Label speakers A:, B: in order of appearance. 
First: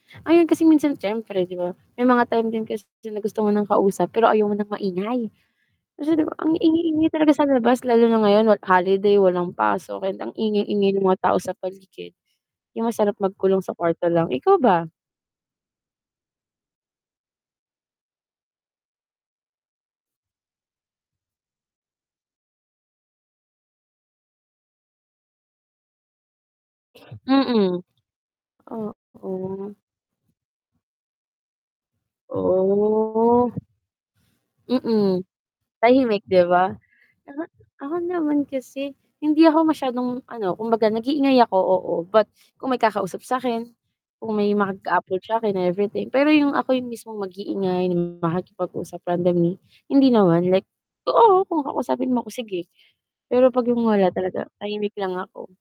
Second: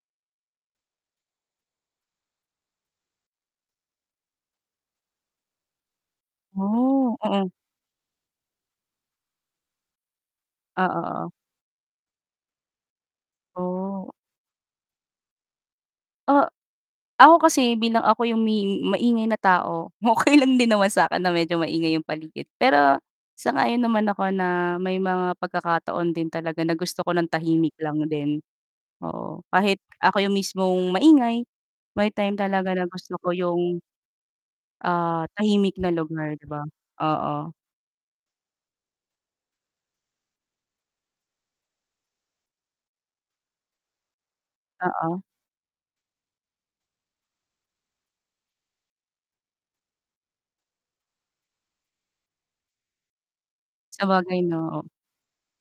A: Ayun, kasi minsan siyempre, 'di ba, may mga time din kasi na gusto mo ng kausap, pero ayaw mo ng maingay. Kasi 'di ba, ang ingay-ingay
B: Oh,
A: talaga sa
B: mm.
A: labas lalo na ngayon, wal holiday walang pasok and ang
B: Oo,
A: ingay-ingay ng mga
B: oo.
A: tao sa paligid, 'yong masarap magkulong sa kwarto
B: Oh.
A: lang, ikaw ba?
B: Ah, ako kasi, bilang ako 'yong may maingay na tao, okey lang din naman sa 'kin na medyo maingay 'yong paligid. Pero sang-ayon naman ako na may mga pagkakataon din talaga na gusto ko ng tahimik
A: Mm,
B: lang din, oo.
A: oo.
B: Kahit ako 'yong mismong maingay, may time talaga na gusto ko
A: Oh.
B: 'yong, ah,
A: Mm,
B: tahimik na
A: tahimik,
B: lugar, 'di
A: 'di
B: ba?
A: ba? Uh-huh,
B: Oo.
A: ako naman kasi, hindi ako masyadong, ano, kumbaga nag-iingay ako, oo, but kung may kakausap sa 'kin, kung may
B: Oo.
A: mag-a-approach sa 'kin, everything. Pero 'yong ako 'yong mismong mag-iingay makipag-usap randomly, hindi naman, like, oo, kung kakausapin mo ako, sige, pero 'pag 'yong wala
B: Sabagay,
A: talaga
B: 'no, o
A: tahimik lang ako.